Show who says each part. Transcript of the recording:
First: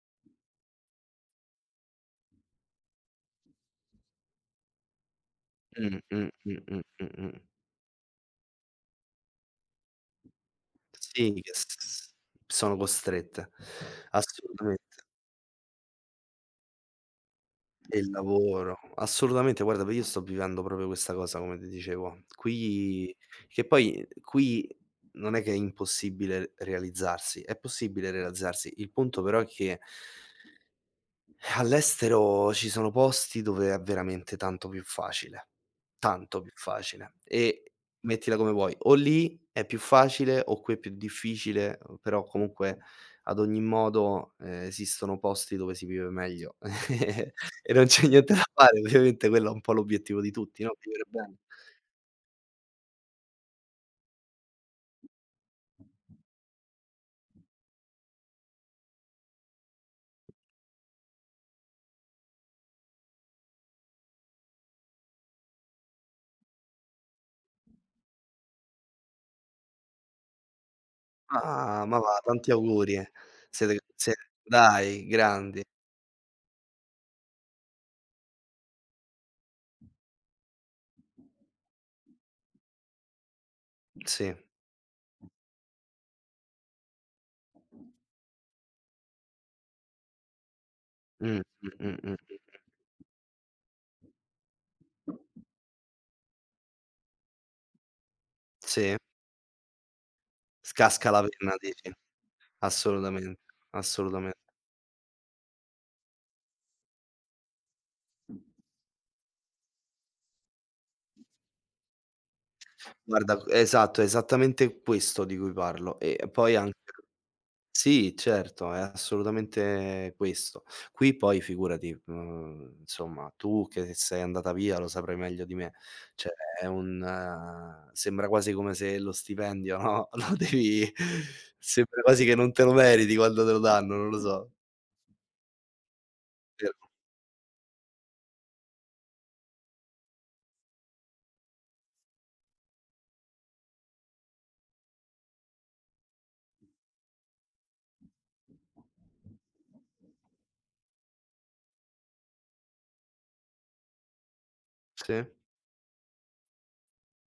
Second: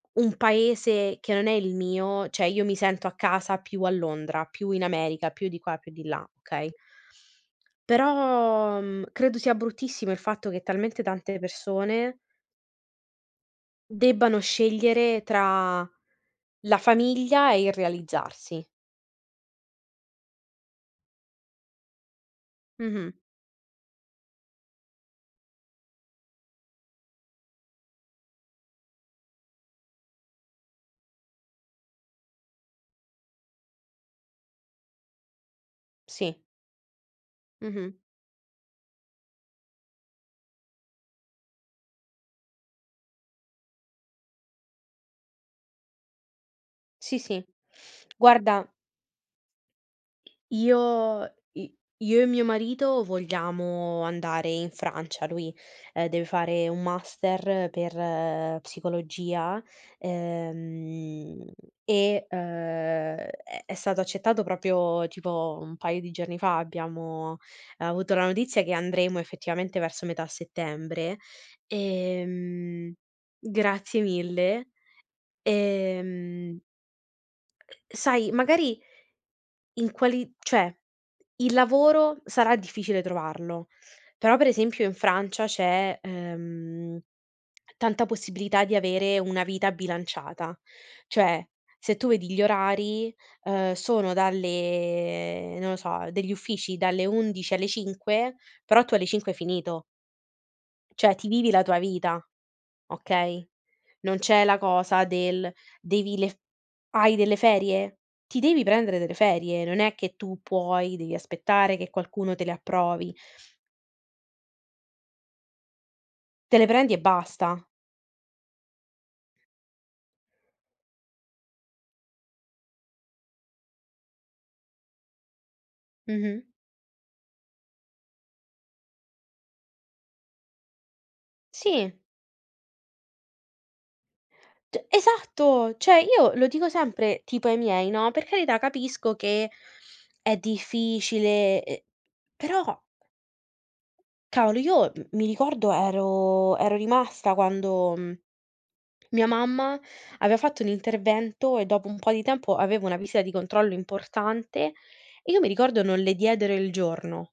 Speaker 1: Un paese che non è il mio, cioè io mi sento a casa più a Londra, più in America, più di qua e più
Speaker 2: Mh,
Speaker 1: di là,
Speaker 2: mh, mh,
Speaker 1: okay?
Speaker 2: mh, mh-mh.
Speaker 1: Però, mhmm, credo sia bruttissimo il fatto che talmente
Speaker 2: Sì,
Speaker 1: tante
Speaker 2: che s
Speaker 1: persone
Speaker 2: sono costrette.
Speaker 1: debbano
Speaker 2: Assolutamente.
Speaker 1: scegliere tra la famiglia e il
Speaker 2: E il
Speaker 1: realizzarsi.
Speaker 2: lavoro, assolutamente. Guarda, v io sto vivendo proprio questa cosa come ti dicevo.
Speaker 1: Mh-mh.
Speaker 2: Qui che poi qui non è che è impossibile realizzarsi, è possibile realizzarsi. Il punto però è che all'estero ci sono posti dove è veramente tanto più facile,
Speaker 1: Sì.
Speaker 2: tanto più facile e
Speaker 1: Mh-mh.
Speaker 2: mettila come vuoi, o lì è più facile o qui è più difficile, uhm, però comunque, ad ogni modo, esistono posti dove si vive meglio
Speaker 1: Sì, sì.
Speaker 2: e non c'è niente da
Speaker 1: Guarda
Speaker 2: fare. Ovviamente quello è un po' l'obiettivo di tutti, no, vivere
Speaker 1: io
Speaker 2: bene.
Speaker 1: i io e mio marito vogliamo andare in Francia, lui, ehm, deve fare un master per psicologia, ehm, e, uhm, è è stato accettato proprio tipo un paio di giorni fa, abbiamo avuto la notizia che andremo effettivamente verso metà settembre.
Speaker 2: Ah, ma va, tanti
Speaker 1: Ehm,
Speaker 2: auguri. Siete
Speaker 1: grazie
Speaker 2: ze
Speaker 1: mille,
Speaker 2: dai, grandi!
Speaker 1: ehm, sai magari in quali cioè il lavoro sarà difficile trovarlo,
Speaker 2: Sì.
Speaker 1: però per esempio in Francia c'è, ehm, tanta possibilità di avere una vita bilanciata,
Speaker 2: Mh,
Speaker 1: cioè se tu
Speaker 2: mh-mh-mh-mh.
Speaker 1: vedi gli orari, uhm, sono dalle non lo so, degli uffici dalle 11 alle 5, però tu
Speaker 2: Sì.
Speaker 1: alle 5 hai finito.
Speaker 2: S casca
Speaker 1: Cioè
Speaker 2: la
Speaker 1: ti vivi
Speaker 2: [unintelligible]
Speaker 1: la tua
Speaker 2: dici?
Speaker 1: vita.
Speaker 2: Assolutamen
Speaker 1: Okay. Non
Speaker 2: assolutame
Speaker 1: c'è la cosa del devi le f hai delle ferie? Ti devi prendere delle ferie, non è che tu puoi dei aspettare che qualcuno te le approvi
Speaker 2: Guarda esatto, esattamente questo di cui parlo. E poi
Speaker 1: Te le
Speaker 2: anche
Speaker 1: prendi e basta.
Speaker 2: sì, certo, è assolutamente questo. Qui poi figurati, mhmm, insomma tu che sei andata via lo saprai meglio di me. Cioè
Speaker 1: Mh-mh.
Speaker 2: è un uhm, sembra quasi come se lo stipendio, no, lo devi
Speaker 1: Sì.
Speaker 2: sembra quasi che non te lo meriti quando te lo danno, non lo so.
Speaker 1: Cioè esatto, cioè io lo dico
Speaker 2: Vero.
Speaker 1: sempre tipo ai miei, no, per carità capisco che è difficile, e però Cavolo, io m mi ricordo ero ero rimasta quando, mhmm, mia mamma aveva fatto un intervento e dopo un po' di tempo aveva una visita di controllo importante e
Speaker 2: Sì.
Speaker 1: io mi ricordo non le diedero il giorno.